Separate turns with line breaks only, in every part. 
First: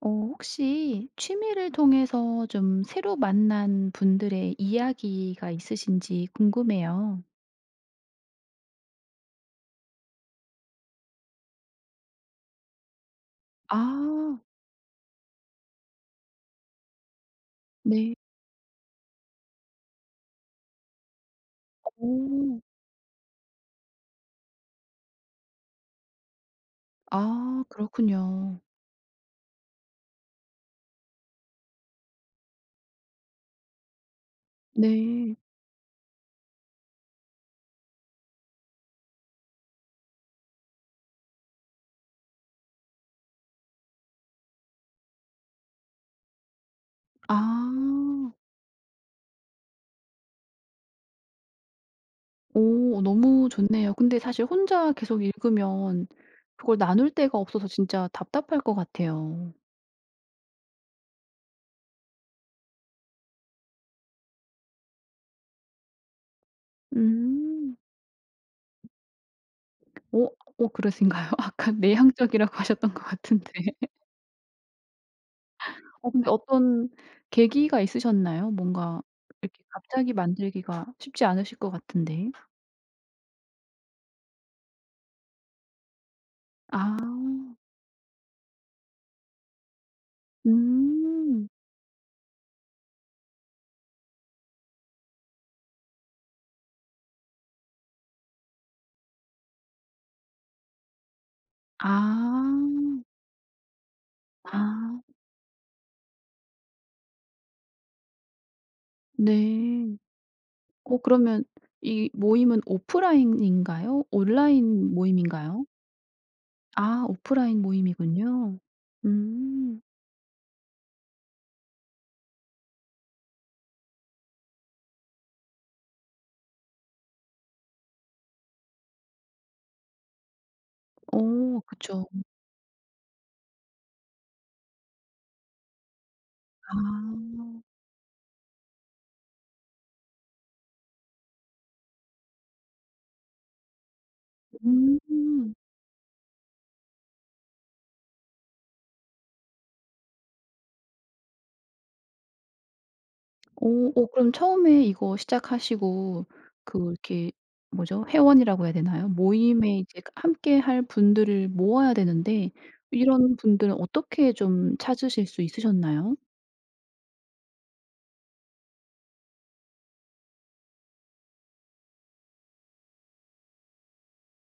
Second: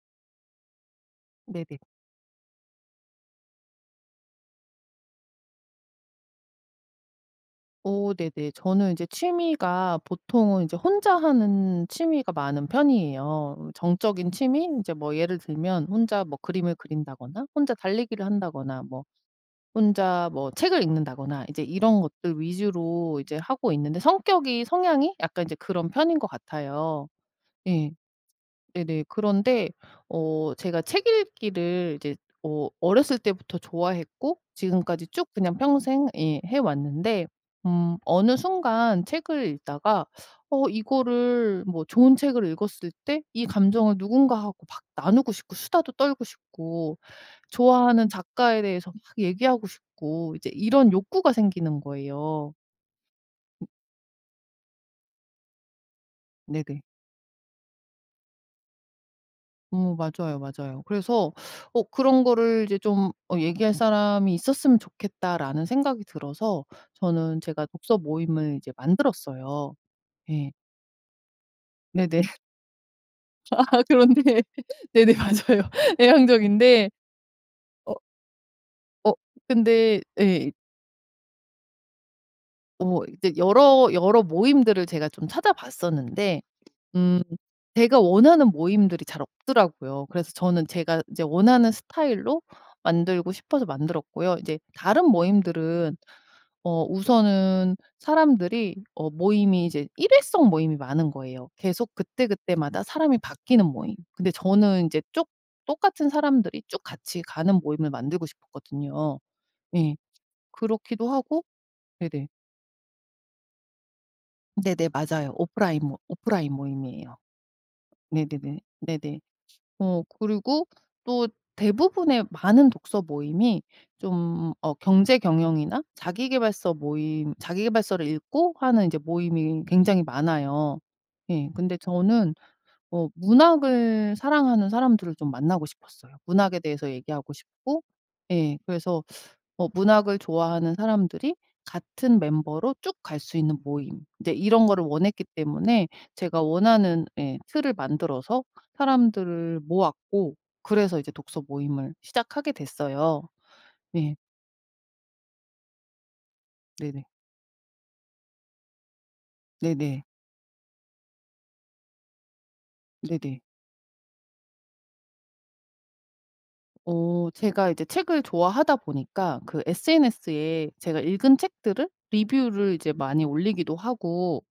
어 혹시 취미를
네네.
통해서 좀 새로 만난 분들의 이야기가 있으신지 궁금해요.
어 네네. 저는 이제 취미가 보통은 이제 혼자 하는 취미가 많은 편이에요. 정적인
아.
취미? 인제 뭐 예를 들면 혼자 뭐 그림을 그린다거나, 혼자
네.
달리기를 한다거나, 뭐 혼자 뭐 책을 읽는다거나, 이제 이런 것들
오.
위주로 이제 하고 있는데 성격이 성향이 약간 인제 그런 편인 것 같아요.
아,
예.
그렇군요.
네네. 그런데 어 제가 책 읽기를 이제 어 어렸을 때부터 좋아했고 지금까지 쭉
네.
그냥 평생 예 해 왔는데, 음 어느 순간 책을 읽다가 어 이거를 뭐 좋은 책을 읽었을 때 이 감정을 누군가하고 막 나누고 싶고, 수다도 떨고 싶고, 좋아하는
아.
작가에 대해서 막 얘기하고 싶고 이제 이런 욕구가 생기는 거예요.
오. 어 너무 좋네요. 근데 사실 혼자 계속 읽으면 그걸
네네.
나눌 데가 없어서 진짜 답답할 것 같아요.
어머 맞아요 맞아요. 그래서 어 '그런 거를 이제 좀 어 얘기할 사람이 있었으면 좋겠다.'라는 생각이 들어서 저는 제가
음.
독서 모임을 이제 만들었어요.
오.
예.
오 그러신가요? 아까
네네.
내향적이라고 하셨던 것 같은데.
그런데 네네 맞아요.
어 근데 어떤
내향적인데
계기가
어
있으셨나요? 뭔가
어.
이렇게
근데
갑자기
예.
만들기가 쉽지 않으실 것 같은데.
어. 이제 여러 여러 모임들을 제가 좀 찾아봤었는데
아.
음 제가 원하는 모임들이 잘 없더라고요. 그래서 저는 제가 이제
음.
원하는 스타일로 만들고 싶어서 만들었고요. 이제 다른 모임들은 어 우선은 사람들이 어 모임이 이제 일회성 모임이 많은 거예요. 계속 그때그때마다
아.
사람이 바뀌는 모임. 근데 저는
아.
이제 쭉 똑같은 사람들이 쭉 같이 가는 모임을 만들고 싶었거든요. 예.
네. 어
그렇기도 하고
그러면 이
네네.
모임은 오프라인인가요
네네
온라인
맞아요.
모임인가요?
오프라인 모 오프라인
아
모임이에요.
오프라인 모임이군요.
네네네. 네네.
음.
어 그리고 또 대부분의 많은 독서 모임이 좀 어 경제 경영이나 자기계발서 모임 자기계발서를 읽고 하는 이제 모임이 굉장히 많아요. 예
어
근데
그쵸.
저는 어 문학을 사랑하는 사람들을 좀 만나고 싶었어요. 문학에 대해서 얘기하고
아.
싶고 예 그래서 뭐 문학을 좋아하는 사람들이 같은 멤버로 쭉 갈 수 있는 모임 이제 이런 거를 원했기
음.
때문에 제가 원하는 예 틀을 만들어서 사람들을 모았고 그래서 이제 독서 모임을 시작하게 됐어요.
오. 어
네.
그럼 처음에 이거 시작하시고 그
네네.
이렇게 뭐죠? 회원이라고 해야 되나요? 모임에 이제
네네.
함께 할 분들을 모아야 되는데 이런
네네.
분들은 어떻게 좀 찾으실 수 있으셨나요?
어 제가 이제 책을 좋아하다 보니까 그 sns에 제가 읽은 책들을 리뷰를 이제 많이 올리기도 하고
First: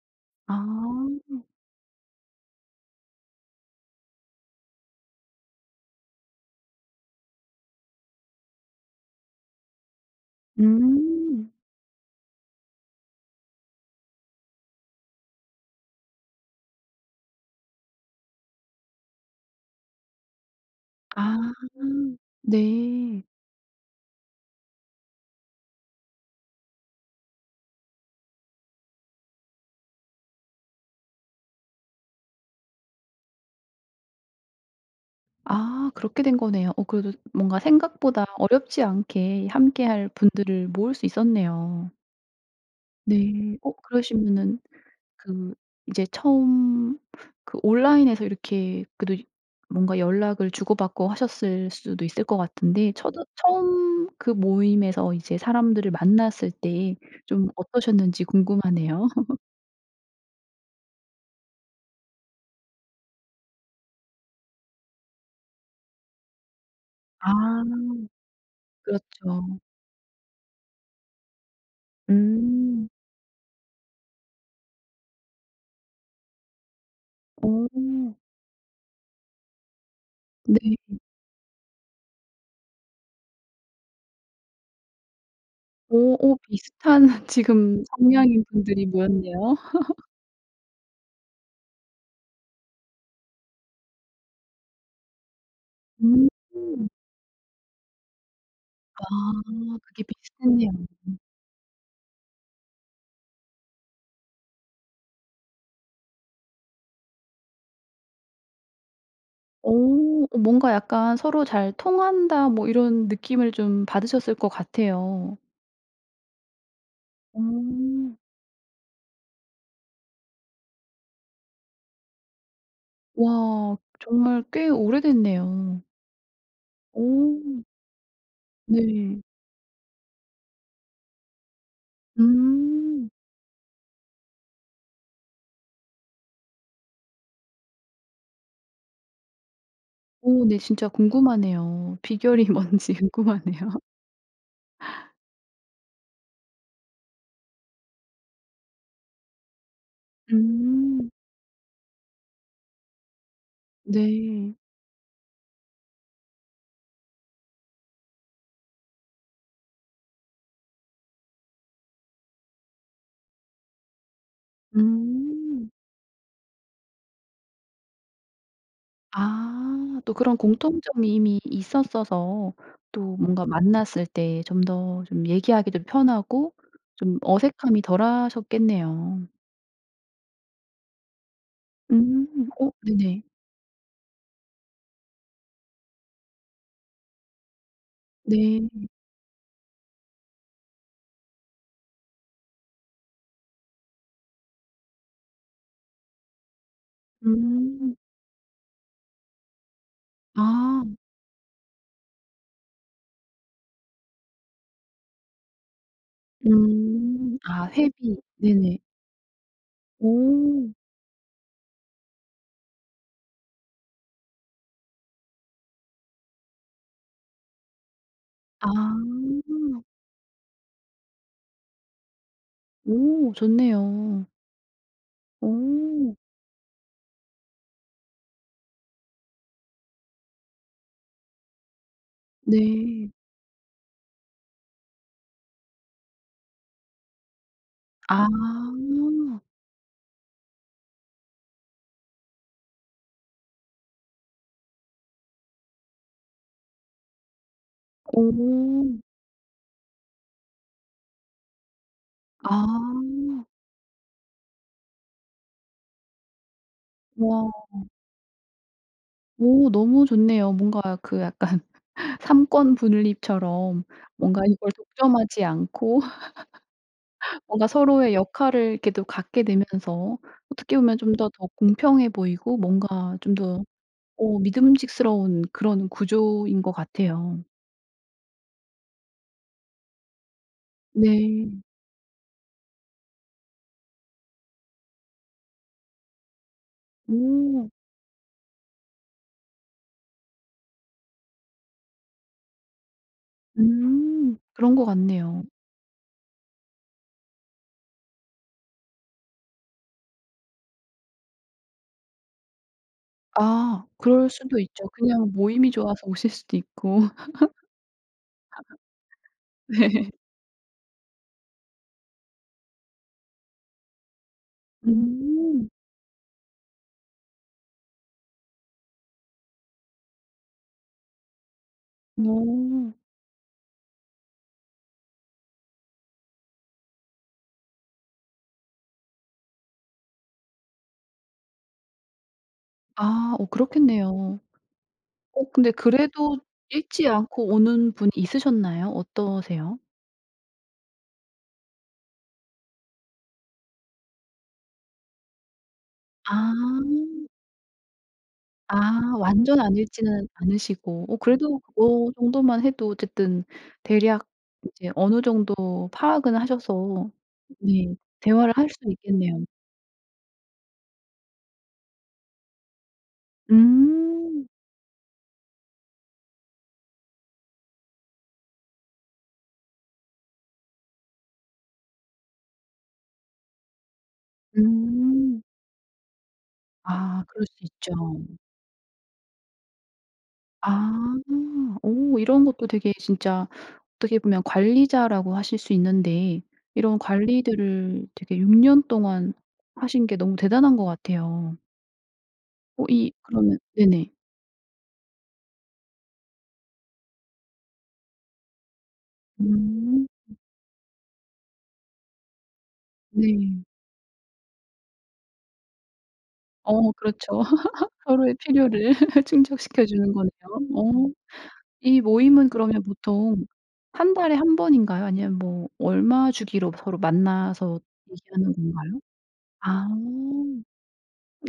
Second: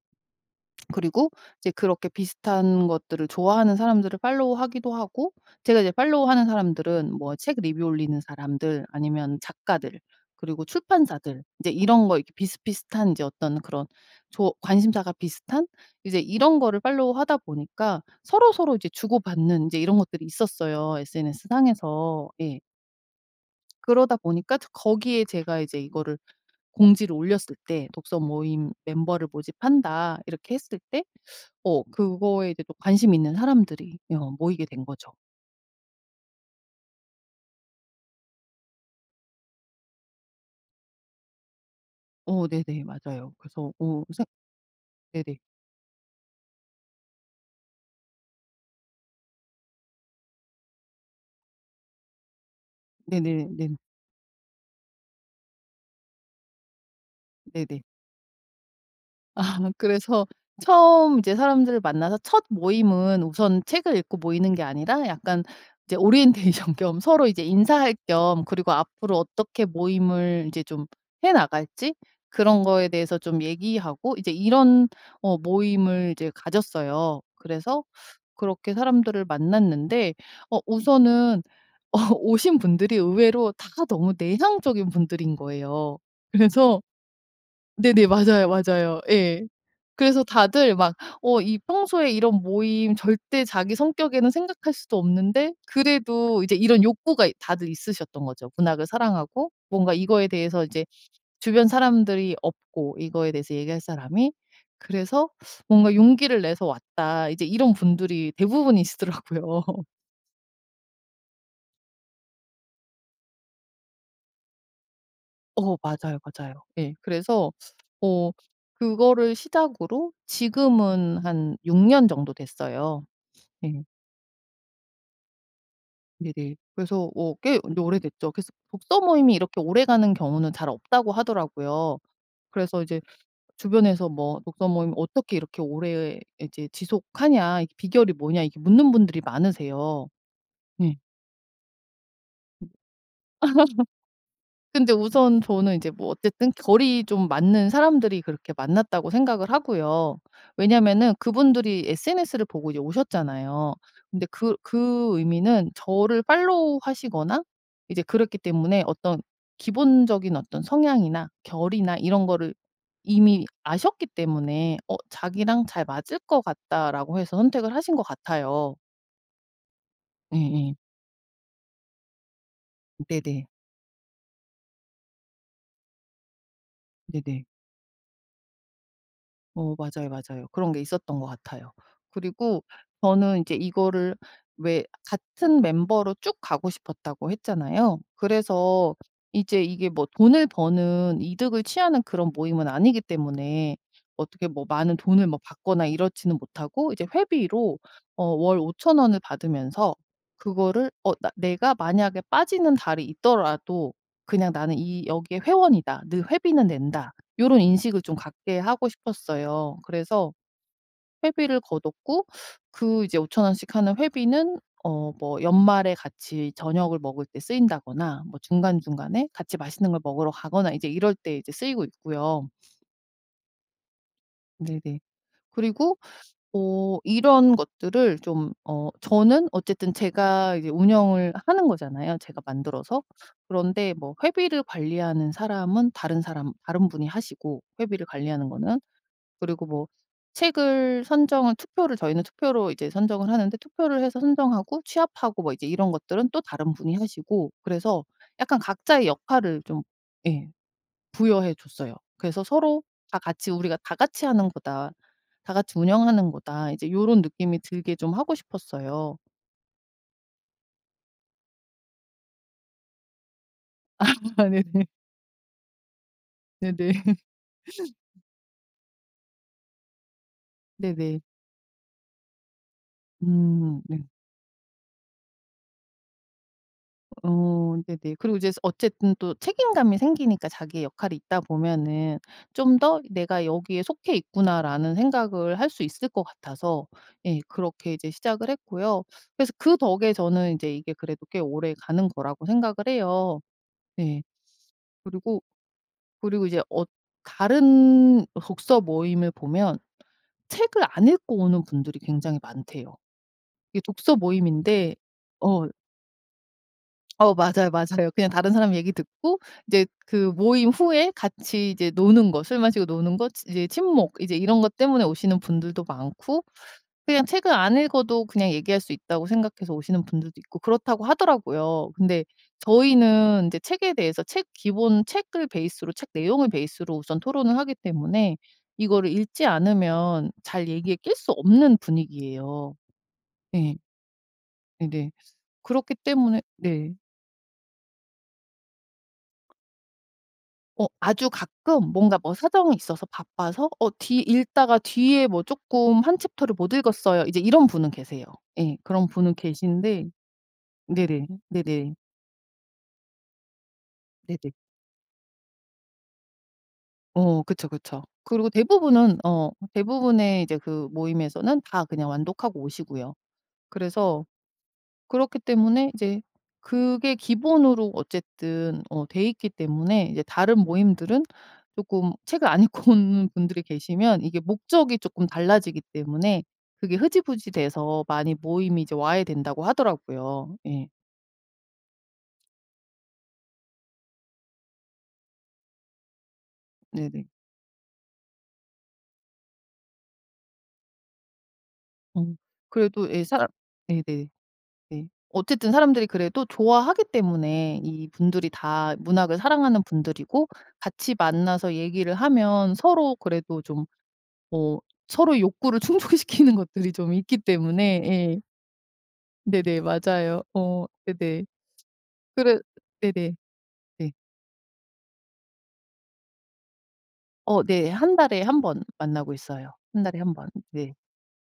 아.
그리고 이제 그렇게 비슷한 것들을 좋아하는 사람들을 팔로우 하기도 하고 제가 이제 팔로우 하는 사람들은 뭐 책 리뷰 올리는 사람들 아니면 작가들 그리고 출판사들
음.
이제 이런 거 이렇게 비슷비슷한 인제 어떤 그런 좋 관심사가 비슷한? 이제 이런 거를 팔로우 하다 보니까 서로서로 이제 주고받는 이제 이런 것들이 있었어요 sns
아
상에서. 예.
네.
그러다 보니까 또 거기에 제가 이제 이거를 공지를 올렸을 때 "독서 모임 멤버를 모집한다." 이렇게 했을 때 어 그거에 이제 또 관심이 있는 사람들이 이 어 모이게 된 거죠.
아 그렇게 된 거네요. 어 그래도 뭔가 생각보다 어렵지 않게 함께 할 분들을 모을 수 있었네요.
어 네네 맞아요.
네.
그래서
어
어 생
그러시면은
네네.
그 인제 처음 그 온라인에서 이렇게 그래도 뭔가 연락을 주고 받고 하셨을 수도 있을 것 같은데 처도
네네네 네네.
처음 그 모임에서 이제 사람들을 만났을 때 좀
네네.
어떠셨는지 궁금하네요.
아 그래서 처음 이제 사람들을 만나서 첫 모임은 우선 책을 읽고 모이는 게 아니라 약간 이제 오리엔테이션 겸 서로 이제
아
인사할 겸 그리고 앞으로
그렇죠.
어떻게 모임을 인제 좀 해 나갈지 그런
음.
거에 대해서 좀 얘기하고 이제 이런 어 모임을 이제 가졌어요. 그래서
어.
그렇게 사람들을 만났는데
네.
어 우선은 어 오신 분들이 의외로 다 너무 내향적인 분들인 거예요.
오 어
그래서
비슷한 지금
네네
성향인
맞아요,
분들이
맞아요. 예.
모였네요.
그래서 다들 막 어 이 평소에 이런 모임 절대 자기 성격에는 생각할 수도 없는데 그래도 이제 이런
음.
욕구가 다들 있으셨던 거죠. 문학을
아
사랑하고 뭔가
그게
이거에 대해서
비슷했네요.
이제 주변 사람들이 없고 이거에 대해서 얘기할 사람이 그래서 뭔가 "용기를 내서 왔다." 이제 이런 분들이 대부분이시더라고요.
오 뭔가 약간 서로 '잘 통한다.' 뭐 이런 느낌을 좀 받으셨을 것 같아요.
어 맞아요, 맞아요 예. 그래서
음.
어 그거를 시작으로 지금은 한 6 년 정도 됐어요.
와
예.
정말 꽤 오래됐네요.
네네. 그래서 뭐 꽤
오.
근데 오래됐죠. 그래서 독서
네.
모임이 이렇게 오래 가는 경우는 잘 없다고 하더라고요. 그래서 이제
음.
주변에서 뭐 "독서 모임 어떻게 이렇게 오래 이제 지속하냐. 이게 비결이 뭐냐." 이렇게 묻는 분들이 많으세요.
오. 네 진짜
네.
궁금하네요. 비결이 뭔지 궁금하네요.
근데 우선 저는 이제 뭐 어쨌든 결이 좀 맞는 사람들이 그렇게 만났다고 생각을 하고요.
음.
왜냐하면은 그분들이 SNS를 보고 이제 오셨잖아요. 근데 그
네.
그 의미는 저를 팔로우하시거나 이제 그랬기 때문에 어떤 기본적인 어떤 성향이나 결이나 이런 거를 이미 아셨기 때문에 어 '자기랑
음.
잘 맞을 것 같다.'라고 해서 선택을 하신 것 같아요.
아. 또 그런
예예.
공통점이 이미 있었어서 또 뭔가
네네.
만났을 때 좀 더 좀 얘기하기도 편하고 좀
네네.
어색함이 덜 하셨겠네요.
어. 맞아요, 맞아요. 그런 게 있었던 것 같아요.
음.
그리고
어 네네.
저는 이제 이거를 왜 같은 멤버로 쭉 가고 싶었다고 했잖아요.
네.
그래서 이제 이게 뭐 돈을 버는 이득을 취하는 그런 모임은 아니기 때문에 어떻게 뭐 많은 돈을 뭐 받거나 이렇지는 못하고 이제 회비로
음.
어 월 5,000 원을 받으면서 그거를
아.
어 나 내가 만약에 빠지는 달이 있더라도 그냥 '나는 이 여기에 회원이다. 늘 회비는 낸다.'
음.
요런
아
인식을 좀
회비.
갖게
네네.
하고 싶었어요. 그래서
오.
회비를 거뒀고 그 이제 5,000 원씩 하는 회비는 어 뭐 연말에 같이 저녁을 먹을 때 쓰인다거나 뭐
아.
중간중간에 같이 맛있는 걸 먹으러 가거나 이제 이럴 때 이제 쓰이고 있고요.
오 좋네요.
네네. 그리고
오.
어 이런 것들을 좀 어 저는 어쨌든 제가 이제 운영을 하는 거잖아요 제가 만들어서.
네.
그런데 뭐 회비를 관리하는 사람은 다른 사람 다른 분이 하시고 회비를
아.
관리하는 거는 그리고 뭐 책을 선정을 투표를 저희는 투표로 이제 선정을 하는데 투표를 해서 선정하고 취합하고 뭐 이제 이런 것들은 또 다른 분이 하시고. 그래서 약간
오.
각자의 역할을 좀 예 부여해 줬어요. 그래서 서로 다
아.
같이 '우리가 다 같이 하는 거다. 다 같이 운영하는 거다.' 이제 요런
와.
느낌이 들게 좀 하고 싶었어요.
오 너무 좋네요. 뭔가 그 약간 삼권분립처럼
아
뭔가 이걸
네네.
독점하지 않고
네네.
뭔가 서로의 역할을 이렇게 또 갖게 되면서 어떻게 보면 좀
네네.
더 더 공평해 보이고 뭔가 좀 더
음 네.
어 믿음직스러운 그런 구조인 것 같아요.
어 네네. 그리고 이제 스 어쨌든 또 책임감이 생기니까 자기의 역할이 있다
네.
보면은 좀 더 '내가 여기에 속해있구나.'라는 생각을 할 수 있을 것 같아서 예
오.
그렇게 이제 시작을 했고요. 그래서 그 덕에 저는 이제 이게 그래도 꽤 오래가는 거라고 생각을 해요. 네.
음 그런 것
그리고,
같네요.
그리고 이제 어 다른 독서모임을 보면 책을 안 읽고 오는 분들이 굉장히 많대요. 이게
아
독서
그럴 수도 있죠.
모임인데
그냥
어
모임이 좋아서 오실 수도 있고.
어 맞아요, 맞아요. 그냥 다른 사람 얘기 듣고 이제
네.
그 모임 후에 같이 이제 노는 거 술 마시고 노는 거 치 이제 친목 이제 이런 것 때문에 오시는
음.
분들도 많고 그냥 책을 안 읽어도 그냥 얘기할 수 있다고 생각해서 오시는 분들도 있고 그렇다고 하더라고요. 근데
어.
저희는 이제 책에 대해서 책 기본 책을 베이스로 책 내용을 베이스로 우선 토론을 하기 때문에 이거를 읽지 않으면 잘 얘기에 낄 수 없는 분위기예요.
아 어
예.
그렇겠네요.
네네.
어 근데
그렇기
그래도
때문에 네.
읽지 않고 오는 분이 있으셨나요? 어떠세요?
어 아주 가끔 뭔가 뭐 사정이 있어서 바빠서 '어 뒤 읽다가 뒤에 뭐 쪼끔 1
아.
챕터를 못 읽었어요' 이제 이런 분은 계세요. 예 그런
아
분은
완전 안
계시는데
읽지는 않으시고 어
네네
그래도
네네.
뭐 그 정도만 해도 어쨌든 대략
네네.
이제 어느 정도 파악은 하셔서
어 그쵸
네
그쵸. 그리고
대화를 할 수는
대부분은
있겠네요.
어 대부분의 그 이제 그 모임에서는 다 그냥 완독하고 오시고요. 그래서
음.
그렇기 때문에 이제 그게 기본으로 어쨌든 어 돼있기 때문에 이제 다른 모임들은 쪼끔 책을 안 읽고 오는 분들이 계시면 이게 목적이 쪼끔
음.
달라지기 때문에 그게
아 그럴
흐지부지
수 있죠.
돼서 많이 모임이 이제 와해 된다고 하더라구요 예.
아. 오 이런 것도 되게 진짜 어떻게 보면 관리자라고 하실 수 있는데 이런
네네.
관리들을 되게 6 년 동안 하신게 너무 대단한 것 같아요.
음.
어
그래도
이
예 사람
그러면 네네.
네네. 네. 어쨌든 사람들이 그래도 좋아하기 때문에 이 분들이 다 문학을 사랑하는
음.
분들이고 같이 만나서 얘기를 하면 서로
네.
그래도 좀 어 서로 욕구를 충족시키는
어
것들이 좀
그렇죠.
있기 때문에
서로의
예.
필요를
네네
충족시켜 주는 거네요.
맞아요. 어
어
네네.
이 모임은
그래
그러면
네네
보통
네.
1 달에 1 번인가요? 아니면 뭐 얼마 주기로 서로
어
만나서
네 1 달에
얘기하는
1 번
건가요?
만나고 있어요.
아
1 달에 1 번 네.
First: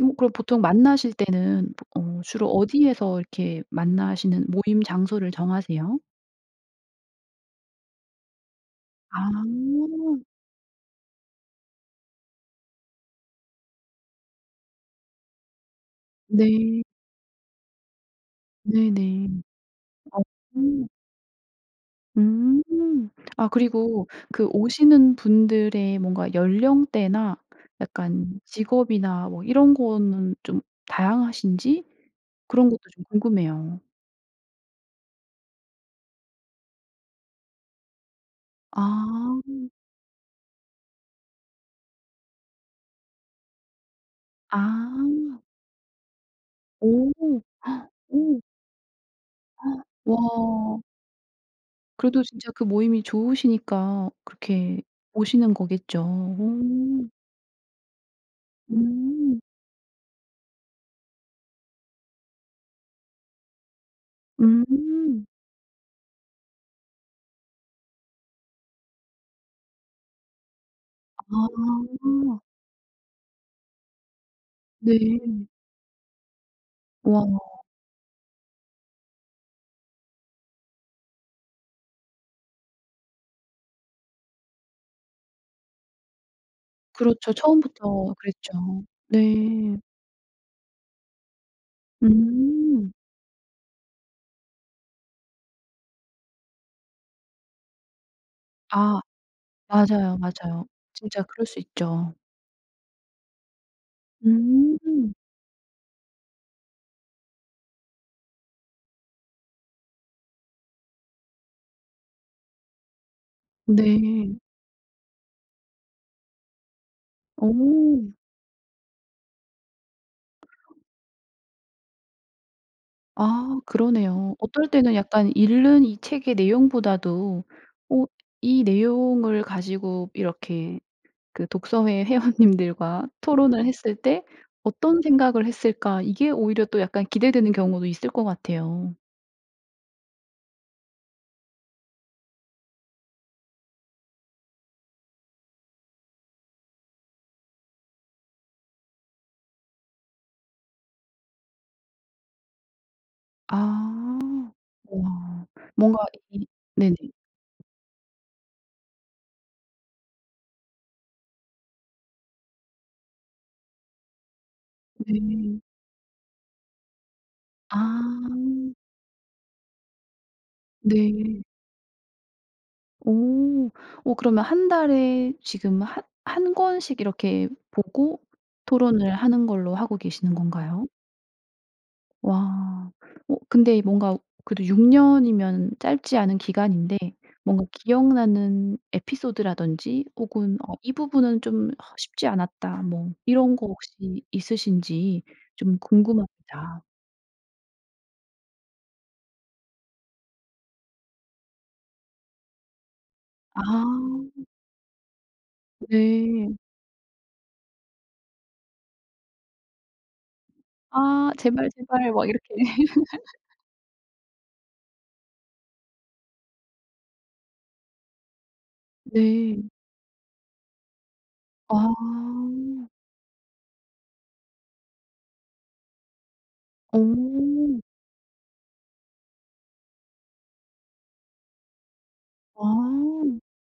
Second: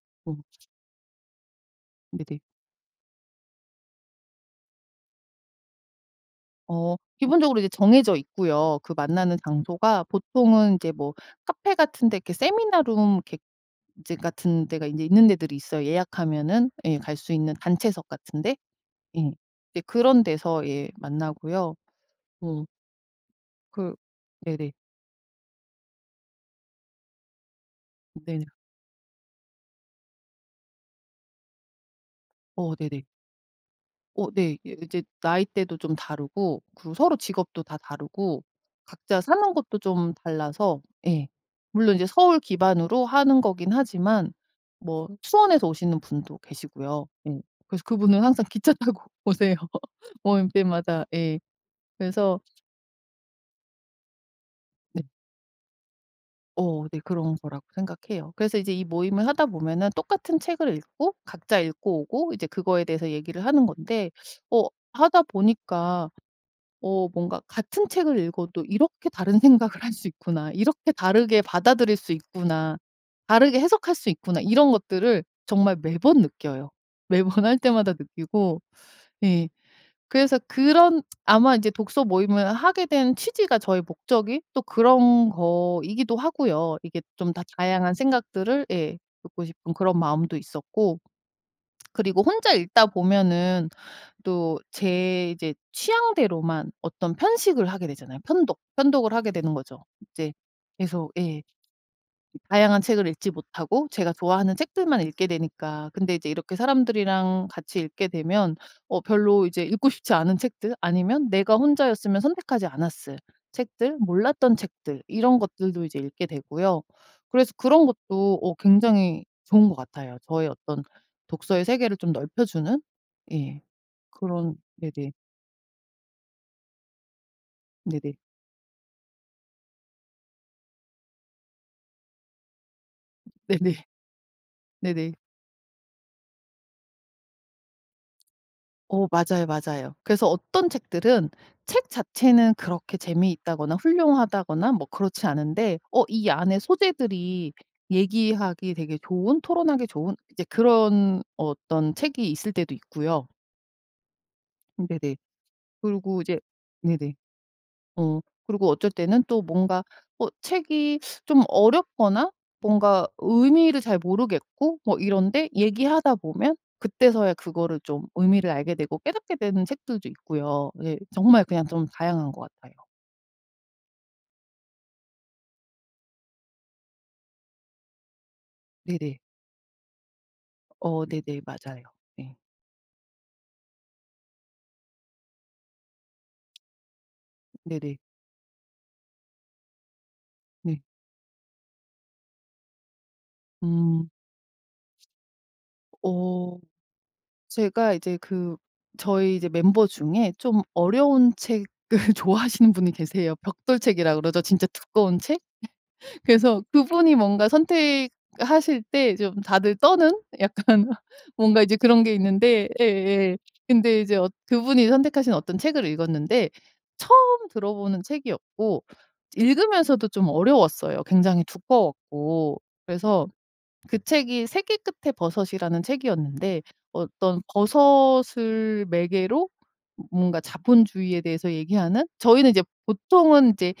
어 그럼
어.
보통 만나실 때는 보 어
네네.
주로 어디에서 이렇게 만나시는 모임 장소를 정하세요?
어 기본적으로 이제 정해져 있고요. 그 만나는
아.
장소가 보통은 이제 뭐 카페 같은 데 이렇게 세미나 룸 이렇게 이제 같은 데가 이제 있는 데들이 있어요. 예약하면은
네.
예 갈 수 있는 단체석 같은데?
네네.
예. 이제 그런 데서
어음.
예 만나고요.
음.
어.
아
그
그리고 그
네네.
오시는 분들의 뭔가 연령대나 약간
네.
직업이나 뭐 이런 거는 좀 다양하신지 그런
어
것도
네네.
좀 궁금해요.
어 네. 이 이제 나이대도 좀 다르고 그리고 서로 직업도 다 다르고
아.
각자 사는 곳도 좀 달라서 예 물론 이제 서울 기반으로 하는 거긴 하지만 뭐
아.
수원에서 오시는 분도 계시고요.
오
예. 그래서 그분은
오.
항상 기차 타고 오세요 모임
와.
때마다 예.
그래도
그래서
진짜 그 모임이 좋으시니까 그렇게
네.
오시는 거겠죠.
어 네.
오.
그런 거라고 생각해요. 그래서 이제 이 모임을
음.
하다 보면은 똑같은 책을 읽고 각자 읽고 오고 이제 그거에 대해서 얘기를 하는 건데 어 하다
음.
보니까 '어 뭔가 같은 책을 읽어도 이렇게 다른 생각을 할 수 있구나. 이렇게 다르게 받아들일 수
아.
있구나. 다르게 해석할 수 있구나.' 이런 것들을
네.
정말 매번 느껴요. 매번 할
와.
때마다 느끼고 예 그래서 그런 아마 이제 독서 모임을 하게 된 취지가 저의 목적이 또 그런 거이기도 하고요. 이게 좀
그렇죠.
다 다양한
처음부터
생각들을
그랬죠.
예 듣고 싶은
네.
그런 마음도 있었고 그리고 혼자 읽다
음.
보면은 또 제 이제 취향대로만 어떤 편식을 하게 되잖아요. 편독,
아
편독을 하게 되는 거죠.
맞아요,
이제
맞아요.
그래서
진짜
예.
그럴 수 있죠.
다양한 책을 읽지 못하고 제가 좋아하는 책들만
음.
읽게 되니까 근데 이제 이렇게 사람들이랑 같이 읽게 되면 어 별로 이제 읽고 싶지 않은 책들 아니면 내가 혼자였으면 선택하지 않았을 책들,
네.
몰랐던 책들 이런 것들도 이제 읽게 되고요. 그래서 그런
어.
것도 어 굉장히 좋은 것 같아요. 저의 어떤 독서의 세계를 좀 넓혀주는?
아
예.
그러네요.
그런
어떨 때는
네네.
약간 읽는 이 책의 내용보다도 어
네네.
이 내용을 가지고 이렇게 그 독서회 회원님들과 토론을
네네.
했을 때 '어떤
네네.
생각을 했을까.' 이게 오히려 또 약간 기대되는 경우도 있을 것 같아요.
어 맞아요, 맞아요. 그래서 어떤 책들은 책 자체는 그렇게 재미있다거나 훌륭하다거나 뭐 그렇지 않은데 어 이 안에 소재들이 얘기하기에 되게 좋은 토론하기 좋은 이제 그런 어떤 책이 있을 때도 있고요.
아
음 네네.
와. 뭔가
그리고 이제
이 네네.
네네. 어 그리고 어쩔 때는 또 뭔가 어 책이 좀 어렵거나 뭔가 의미를 잘 모르겠고 뭐 이런데
네.
얘기하다 보면 그때서야 그거를 좀 의미를
아.
알게 되고 깨닫게 되는 책들도 있고요. 예
네.
정말 그냥 좀 다양한 것 같아요.
어 어 그러면 1 달에 지금 한 한 권씩 이렇게 보고 토론을
네네.
하는 걸로 하고 계시는 건가요?
어 네네. 맞아요. 예.
와. 어 근데 뭔가 그래도 6 년이면 짧지 않은 기간인데 뭔가
네네.
기억나는 에피소드라든지 혹은 '어
네.
이 부분은 좀 어 쉽지 않았다.' 뭐 이런 거
음.
혹시 있으신지 좀
어
궁금합니다.
제가 이제 그 저희 이제 멤버 중에 좀 어려운 책을 좋아하시는 분이 계세요. 벽돌 책이라 그러죠.
아.
진짜 두꺼운 책?
네.
그래서 그분이 뭔가 선택하실 때 좀 다들 떠는? 약간
아
뭔가
제발,
이제 그런
제발
게
막 이렇게.
있는데 예예 근데 이제 어 그분이 선택하신 어떤 책을 읽었는데 처음 들어보는 책이었고
네.
읽으면서도 좀 어려웠어요 굉장히 두꺼웠고.
아.
그래서 그 책이 세계 끝에 버섯이라는 책이었는데 어떤
어.
버섯을 매개로 뭔가 자본주의에 대해서 얘기하는 저희는 이제
와.
보통은 이제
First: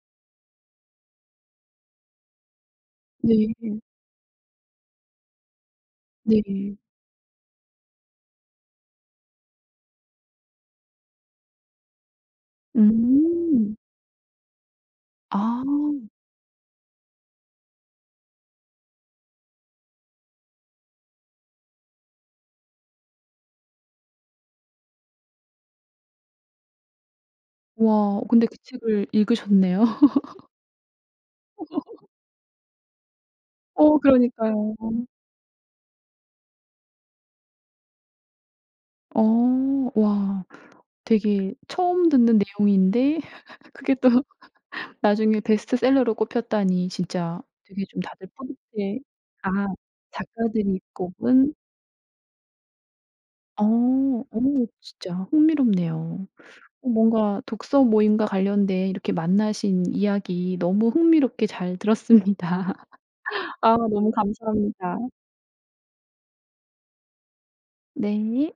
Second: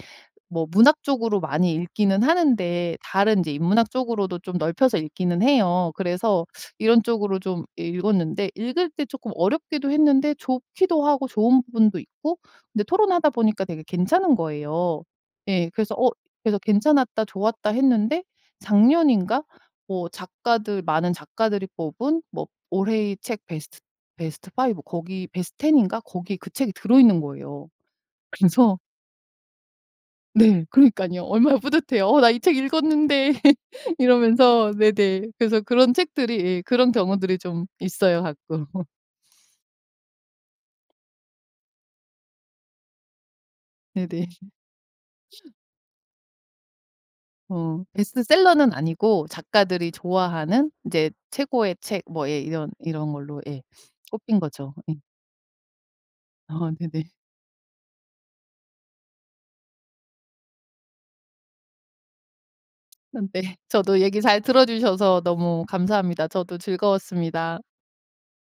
뭐 문학 쪽으로 많이 읽기는 하는데 다른 이제
네.
인문학 쪽으로도 좀 넓혀서 읽기는 해요. 그래서
네.
이런 쪽으로 좀 읽었는데 읽을 때 쪼끔 어렵기도 했는데 좋기도 하고 좋은 부분도 있고 근데 토론하다 보니까
음.
되게 괜찮은 거예요.
아.
예 그래서 어 그래서 '괜찮았다. 좋았다.' 했는데 작년인가 뭐 작가들 많은 작가들이 뽑은 뭐 올해의 책 베스트 베스트 5 거기 베스트 10 인가 거기에 그 책이 들어있는 거예요.
와 근데 그
그래서
책을 읽으셨네요.
네 그러니깐요. 얼마나 뿌듯해요. '어 나 이 책 읽었는데.'
어
이러면서
그러니까요.
네네 그래서 그런 책들이 예 그런 경우들이 좀 있어요 가끔.
어 와. 되게 처음 듣는 내용인데 그게 또
네네.
나중에 베스트셀러로 꼽혔다니 진짜
어
되게 좀 다들
베스트셀러는
뿌듯해
아니고
아
작가들이 좋아하는
작가들이
이제
꼽은
최고의 책 뭐 예 이런 이런 걸로 예
어
꼽힌
어
거죠. 예.
진짜 흥미롭네요.
아
어
네네.
뭔가 독서 모임과 관련된 이렇게 만나신 이야기 너무 흥미롭게 잘 들었습니다.
아 네.
아
저도
너무
얘기 잘
감사합니다.
들어주셔서 너무 감사합니다. 저도 즐거웠습니다.
네.